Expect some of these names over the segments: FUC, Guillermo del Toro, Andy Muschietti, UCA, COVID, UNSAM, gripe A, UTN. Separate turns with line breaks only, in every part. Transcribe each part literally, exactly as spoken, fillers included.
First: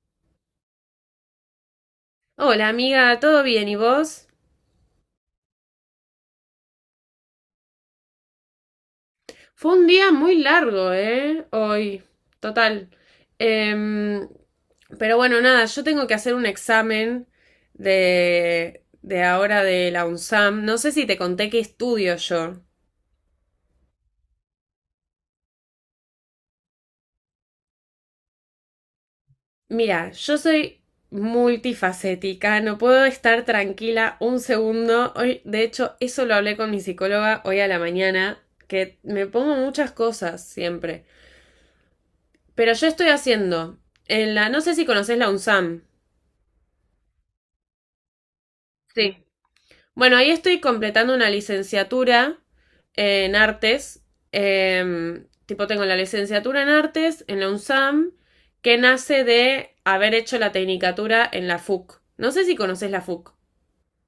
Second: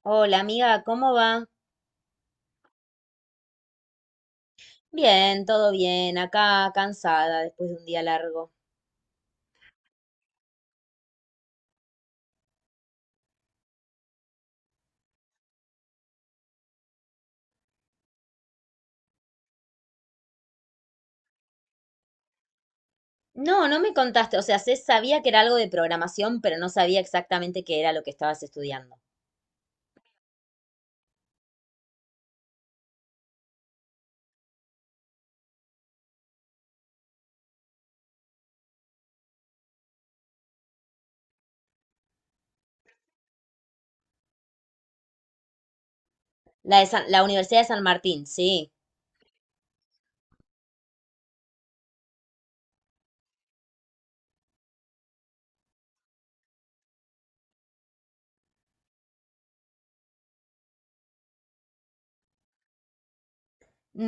Hola amiga, ¿cómo va?
Hola amiga, ¿todo bien? ¿Y vos?
Bien, todo bien, acá cansada después de un día largo.
Fue un día muy largo, ¿eh? Hoy, total. Em, pero bueno, nada, yo tengo que hacer un examen de, de ahora de la UNSAM. No sé si te conté qué estudio yo.
No, no me contaste, o sea, sé, sabía que era algo de programación, pero no sabía exactamente qué era lo que estabas estudiando.
Mira, yo soy multifacética, no puedo estar tranquila un segundo. Hoy, de hecho, eso lo hablé con mi psicóloga hoy a la mañana, que me pongo muchas cosas siempre. Pero yo estoy haciendo, en la, no sé si conoces la UNSAM.
La de San- la Universidad de San Martín, sí.
Sí. Bueno, ahí estoy completando una licenciatura en artes. em, tipo, tengo la licenciatura en artes en la UNSAM, que nace de haber hecho la tecnicatura en la FUC. No sé si conoces la FUC.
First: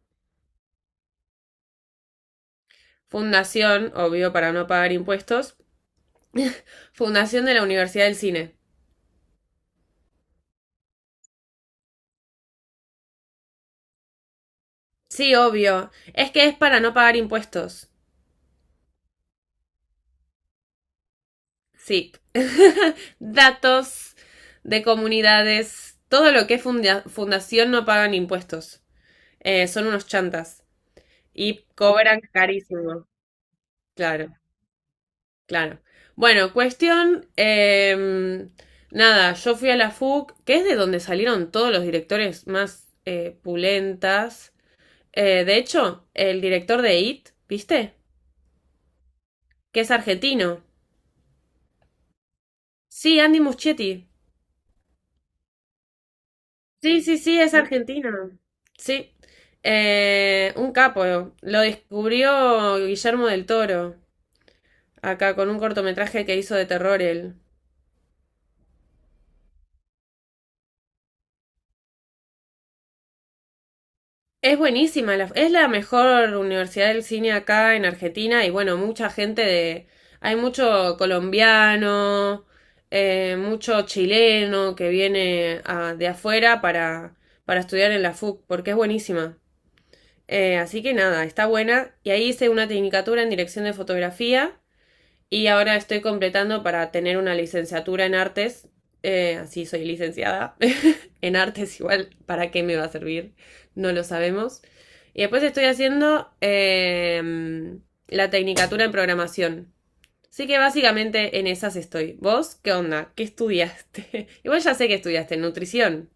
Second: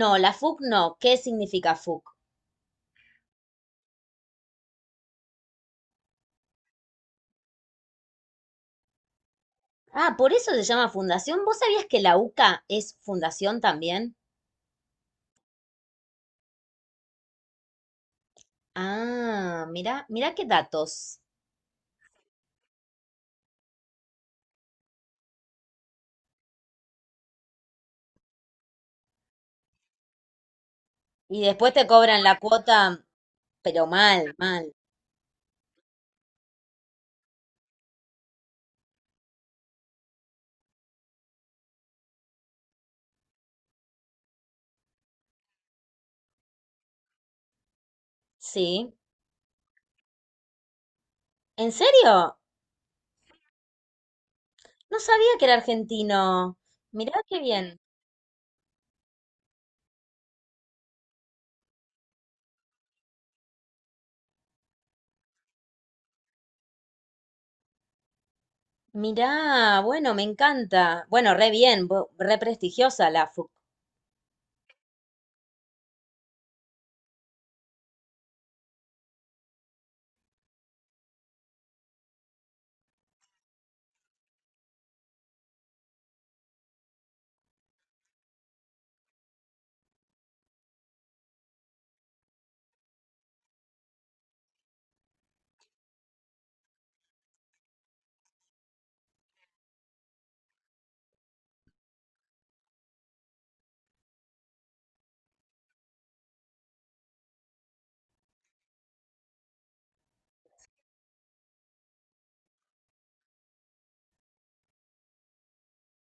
No, la FUC no. ¿Qué significa FUC?
Fundación, obvio, para no pagar impuestos. Fundación de la Universidad del Cine.
Ah, por eso se llama fundación. ¿Vos sabías que la UCA es fundación también?
Sí, obvio. Es que es para no pagar impuestos.
Ah, mira, mira qué datos.
Sí. Datos de comunidades. Todo lo que es funda- fundación no pagan impuestos. Eh, son unos chantas.
Y
Y
después te
cobran
cobran la cuota,
carísimo.
pero
Claro,
mal, mal.
claro. Bueno, cuestión. em, nada, yo fui a la FUC, que es de donde salieron todos los directores más eh, pulentas. Eh, de hecho, el director de IT, ¿viste?
Sí.
Que es argentino.
¿En serio?
Sí, Andy Muschietti.
No sabía que era argentino.
Sí,
Mirá
sí,
qué
sí, es ¿no?
bien.
argentino. Sí. Eh, un capo. Lo descubrió Guillermo del Toro, acá con un cortometraje que hizo de terror él.
Mirá, bueno, me encanta. Bueno, re bien, bo- re prestigiosa la FUC.
Es buenísima, la- es la mejor universidad del cine acá en Argentina y bueno, mucha gente de... Hay mucho colombiano, eh, mucho chileno que viene ah, de afuera para, para estudiar en la FUC, porque es buenísima. Eh, así que nada, está buena. Y ahí hice una tecnicatura en dirección de fotografía. Y ahora estoy completando para tener una licenciatura en artes. Eh, así soy licenciada en artes igual. ¿Para qué me va a servir? No lo sabemos. Y después estoy haciendo eh, la tecnicatura en programación. Así que básicamente en esas estoy. ¿Vos qué onda? ¿Qué estudiaste? Igual ya sé que estudiaste nutrición.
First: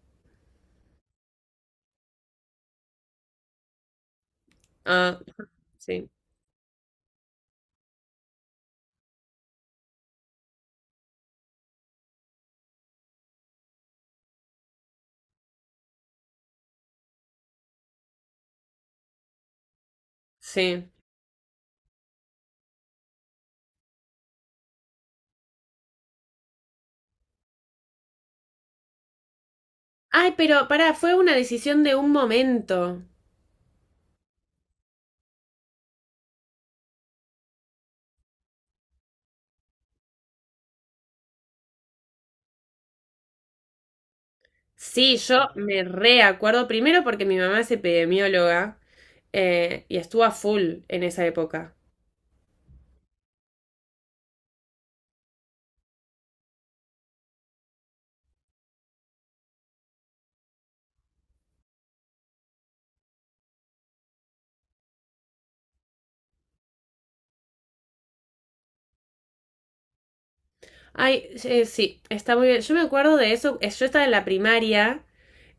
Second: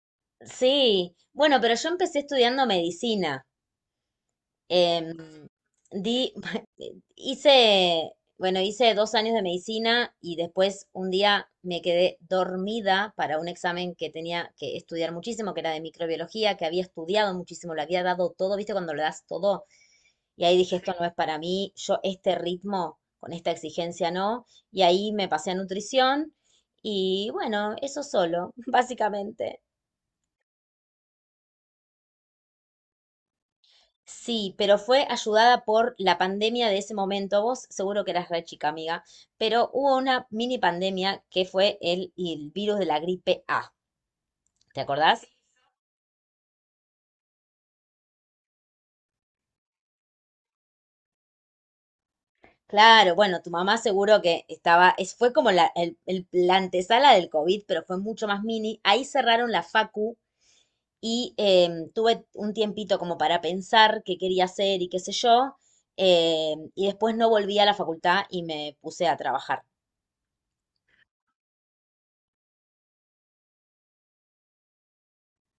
Sí, bueno, pero yo empecé estudiando medicina. Em,
Ah, sí,
di, hice, bueno, hice dos años de medicina y después un día me quedé dormida para un examen que tenía que estudiar muchísimo, que era de microbiología, que había estudiado muchísimo, lo había dado todo, ¿viste? Cuando lo das todo. Y ahí dije,
sí.
esto no es para mí, yo este ritmo con esta exigencia no. Y ahí me pasé a nutrición y bueno, eso solo, básicamente.
Ay, pero pará, fue una decisión de un momento.
Sí, pero fue ayudada por la pandemia de ese momento. Vos seguro que eras re chica, amiga, pero hubo una mini pandemia que fue el, el virus de la gripe A. ¿Te
Sí,
acordás?
yo me reacuerdo primero porque mi mamá es epidemióloga eh, y estuvo a full en esa época.
Claro, bueno, tu mamá seguro que estaba, es, fue como la, el- el- la antesala del COVID, pero fue mucho más mini. Ahí cerraron la facu y em, tuve un tiempito como para pensar qué quería hacer y qué sé yo, em, y después no volví a la facultad y me puse a trabajar.
Ay, sí, eh, sí, está muy bien. Yo me acuerdo de eso, eh, yo estaba en la primaria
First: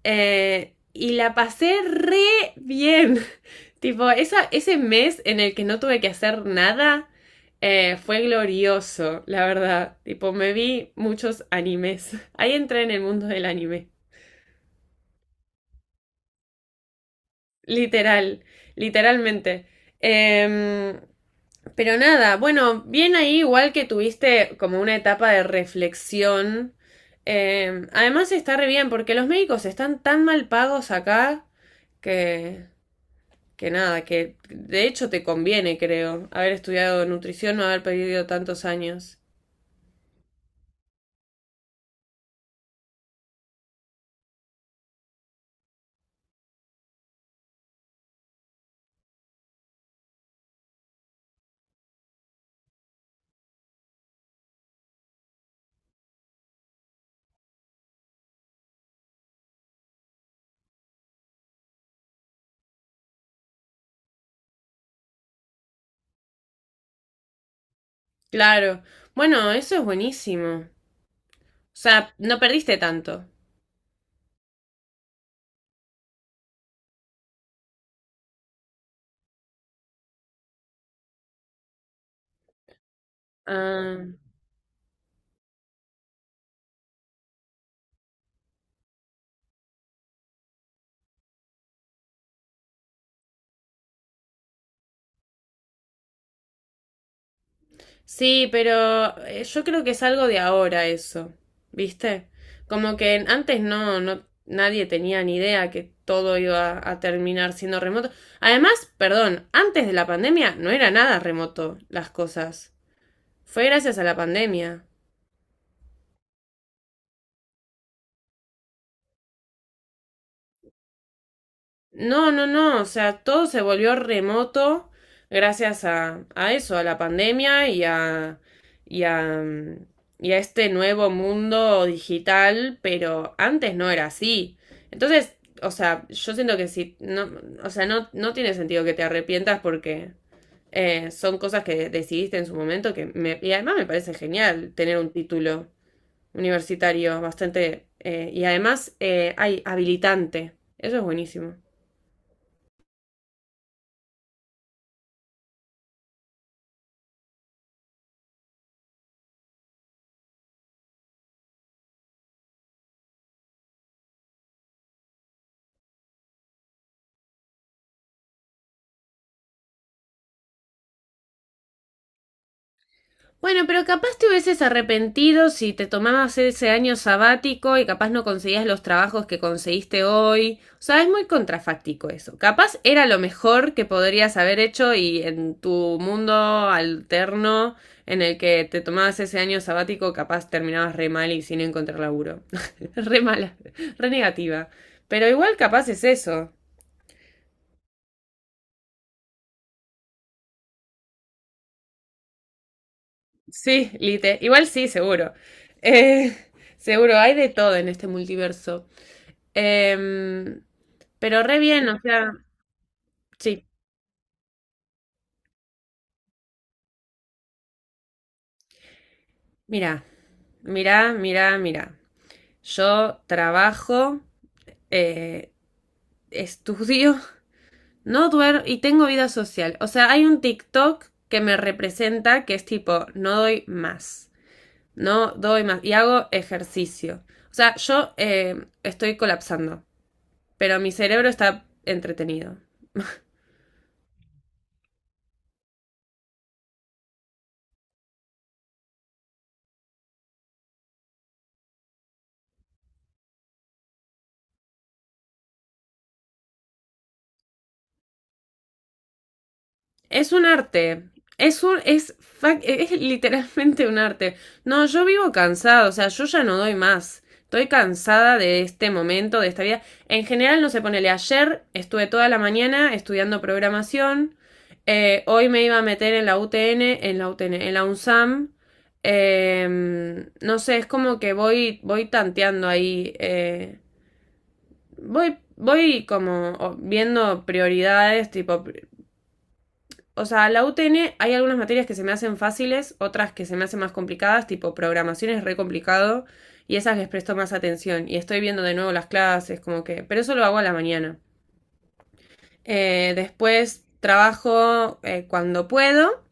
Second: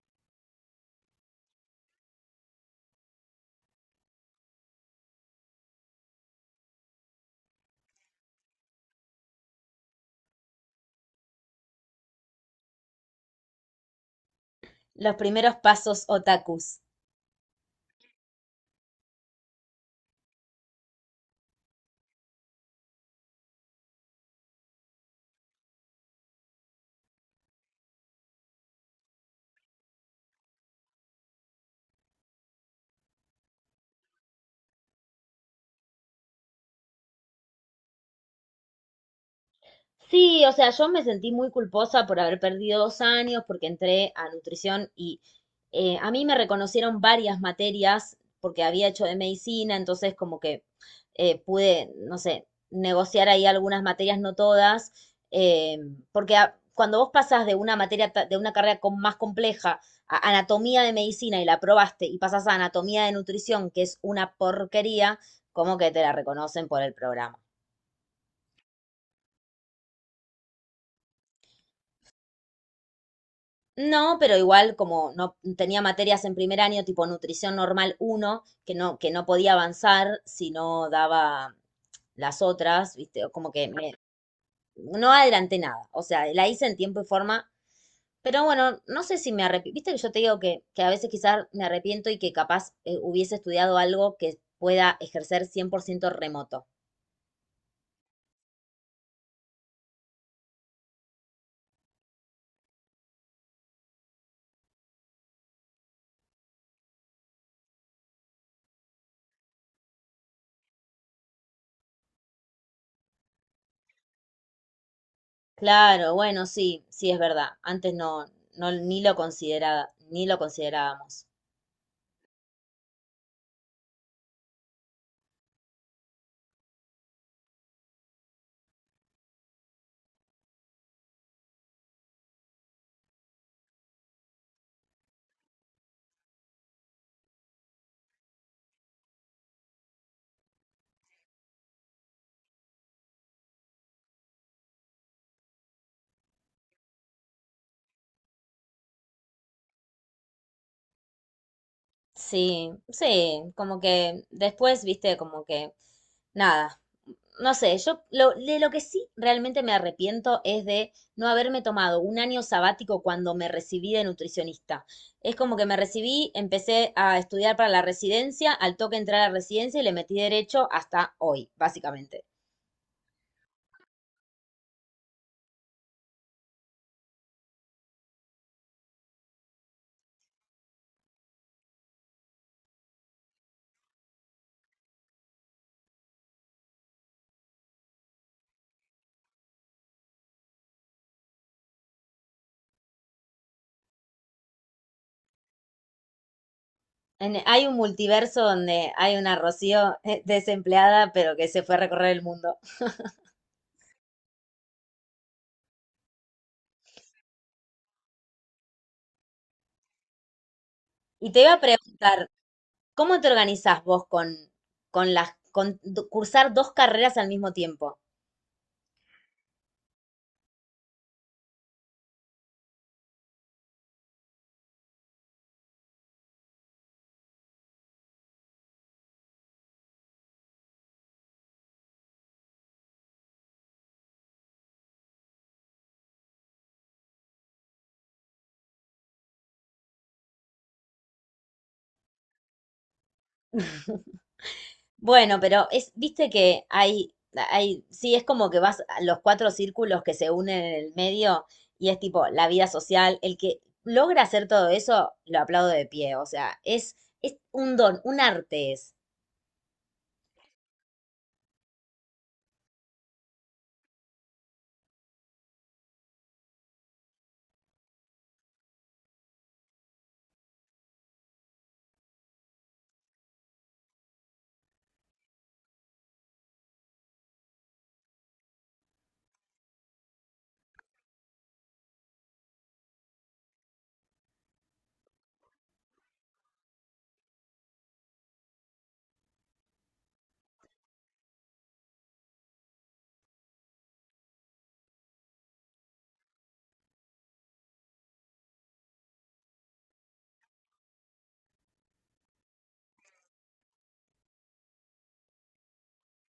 eh, y la pasé re bien. Tipo, esa, ese mes en el que no tuve que hacer nada eh, fue glorioso, la verdad. Tipo, me vi muchos animes. Ahí entré en el mundo del anime.
Los primeros pasos otakus.
Literal, literalmente. Em, pero nada, bueno, bien ahí igual que tuviste como una etapa de reflexión. Em, además está re bien porque los médicos están tan mal pagos acá que, que nada, que de hecho te conviene, creo, haber estudiado nutrición, no haber perdido tantos años.
Sí, o sea, yo me sentí muy culposa por haber perdido dos años, porque entré a nutrición y eh, a mí me reconocieron varias materias porque había hecho de medicina, entonces como que eh, pude, no sé, negociar ahí algunas materias, no todas, eh, porque a- cuando vos pasás de una materia, ta- de una carrera com- más compleja a anatomía de medicina y la aprobaste y pasás a anatomía de nutrición, que es una porquería, como que te la reconocen por el programa.
Claro. Bueno, eso es buenísimo. O sea, no perdiste tanto.
No, pero igual como no tenía materias en primer año, tipo nutrición normal uno que no, que no podía avanzar si no daba las otras, ¿viste? O como que me-
Ah.
no adelanté nada. O sea, la hice en tiempo y forma, pero bueno, no sé si me arrepiento. Viste que yo te digo que, que a veces quizás me arrepiento y que capaz eh, hubiese estudiado algo que pueda ejercer cien por ciento remoto.
Sí, pero eh, yo creo que es algo de ahora eso, ¿viste? Como que antes no, no, nadie tenía ni idea que todo iba a terminar siendo remoto. Además, perdón, antes de la pandemia no era nada remoto las cosas. Fue gracias a la pandemia.
Claro, bueno, sí, sí es verdad. Antes no, no, ni lo consideraba, ni lo considerábamos.
No, no, no, o sea, todo se volvió remoto gracias a, a eso, a la pandemia y a, y a, mm, y a este nuevo mundo digital, pero antes no era así. Entonces, o sea, yo siento que si, no, o sea, no, no tiene sentido que te arrepientas porque eh, son cosas que decidiste en su momento que me, y además me parece genial tener un título universitario bastante, eh, y además eh, hay habilitante. Eso es buenísimo.
Sí, sí, como que después, viste, como que nada, no sé, yo lo, de lo que sí realmente me arrepiento es de no haberme tomado un año sabático cuando me recibí de nutricionista. Es como que me recibí, empecé a estudiar para la residencia, al toque entré a la residencia y le metí derecho hasta hoy, básicamente.
Bueno, pero capaz te hubieses arrepentido si te tomabas ese año sabático y capaz no conseguías los trabajos que conseguiste hoy. O sea, es muy contrafáctico eso. Capaz era lo mejor que podrías haber hecho y en tu mundo alterno en el que te tomabas ese año sabático, capaz terminabas re mal y sin encontrar laburo. Re mala, re negativa. Pero igual capaz es eso.
En- hay un multiverso donde hay una Rocío eh, desempleada, pero que se fue a recorrer el mundo.
Sí, Lite. Igual sí, seguro. Eh, seguro, hay de todo en este multiverso. Em,
Y te
pero
iba
re
a
bien, o
preguntar,
sea,
¿cómo te
sí,
organizás vos con, con las, con do- cursar dos carreras al mismo tiempo?
mira, mira, mira, mira. Yo trabajo, eh, estudio, no duermo y tengo vida social. O sea, hay un TikTok que me representa que es tipo, no doy más, no doy más y hago ejercicio. O sea, yo eh, estoy colapsando, pero mi cerebro está entretenido.
Bueno, pero es, viste que hay, hay, sí, es como que vas a los cuatro círculos que se unen en el medio y es tipo la vida social. El que logra hacer todo eso, lo aplaudo de pie. O sea, es, es un don, un arte es.
Es un arte. Es un, es, fa- es literalmente un arte. No, yo vivo cansado, o sea, yo ya no doy más. Estoy cansada de este momento, de esta vida. En general, no se sé, ponele ayer, estuve toda la mañana estudiando programación. Eh, hoy me iba a meter en la U T N, en la U T N, en la UNSAM. Eh, no sé, es como que voy, voy tanteando ahí. eh, voy, voy como o- viendo prioridades, tipo, o sea, la U T N hay algunas materias que se me hacen fáciles, otras que se me hacen más complicadas, tipo programación es re complicado y esas les presto más atención y estoy viendo de nuevo las clases, como que, pero eso lo hago a la mañana. Eh, después trabajo eh, cuando puedo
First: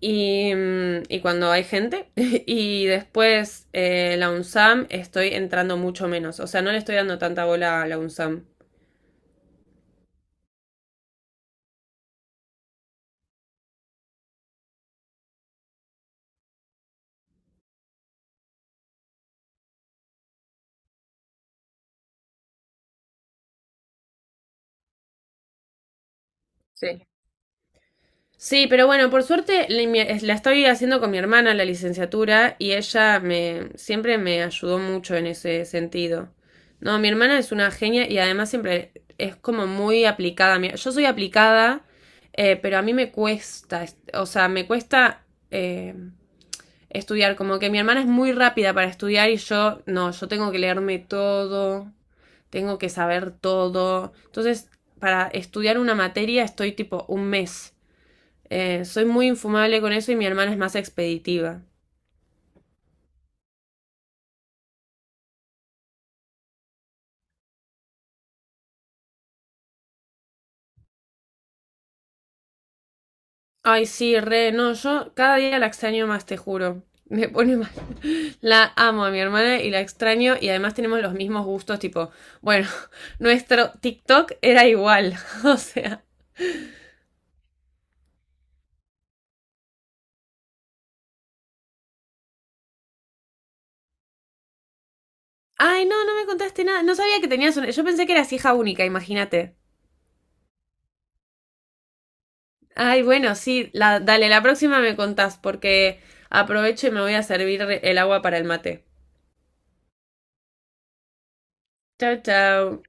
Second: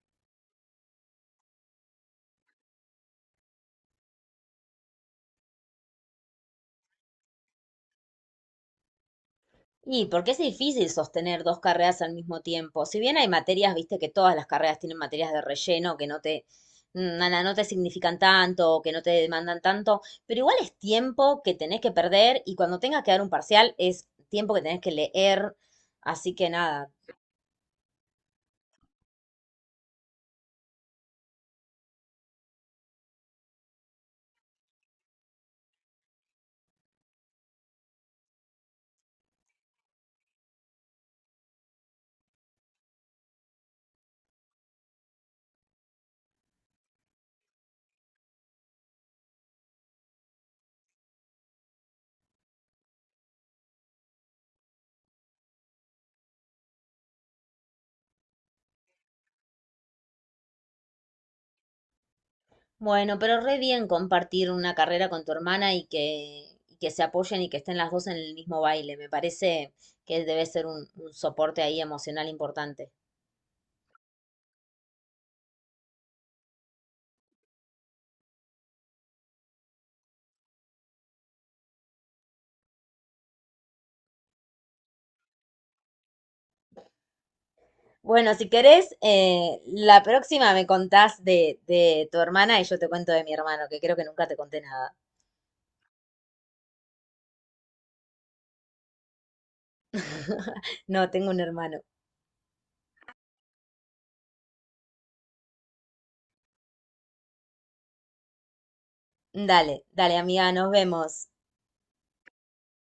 y, mm, y, cuando hay gente y después eh, la UNSAM estoy entrando mucho menos, o sea, no le estoy dando tanta bola a la UNSAM.
Y porque es difícil sostener dos carreras al mismo tiempo. Si bien hay materias, viste que todas las carreras tienen materias de relleno que no te, mm, nada, no te significan tanto, o que no te demandan tanto, pero igual es tiempo que tenés que perder y cuando tengas que dar un parcial es tiempo que tenés que leer. Así que nada.
Sí. Sí, pero bueno, por suerte la mi- la estoy haciendo con mi hermana la licenciatura y ella me siempre me ayudó mucho en ese sentido. No, mi hermana es una genia y además siempre es como muy aplicada. Mi- Yo soy aplicada, eh, pero a mí me cuesta, es- o sea, me cuesta eh, estudiar. Como que mi hermana es muy rápida para estudiar y yo no, yo tengo que leerme todo, tengo que saber todo. Entonces, para estudiar una materia estoy tipo un mes. Eh, soy muy infumable con eso y mi hermana es más expeditiva.
Bueno, pero re bien compartir una carrera con tu hermana y que, y que se apoyen y que estén las dos en el mismo baile. Me parece que debe ser un, un soporte ahí emocional importante.
Ay, sí, re, no, yo cada día la extraño más, te juro. Me pone mal. La amo a mi hermana y la extraño y además tenemos los mismos gustos, tipo, bueno, nuestro TikTok era igual, o sea.
Bueno, si querés, eh, la próxima me contás de, de tu hermana y yo te cuento de mi hermano, que creo que nunca te conté nada.
Ay, no, no me contaste nada. No sabía que tenías una... Yo pensé que eras hija única, imagínate.
No, tengo un hermano.
Ay, bueno, sí, la, dale, la próxima me contás porque aprovecho y me voy a servir el agua para el mate.
Dale, dale, amiga, nos vemos.
Chao, chao.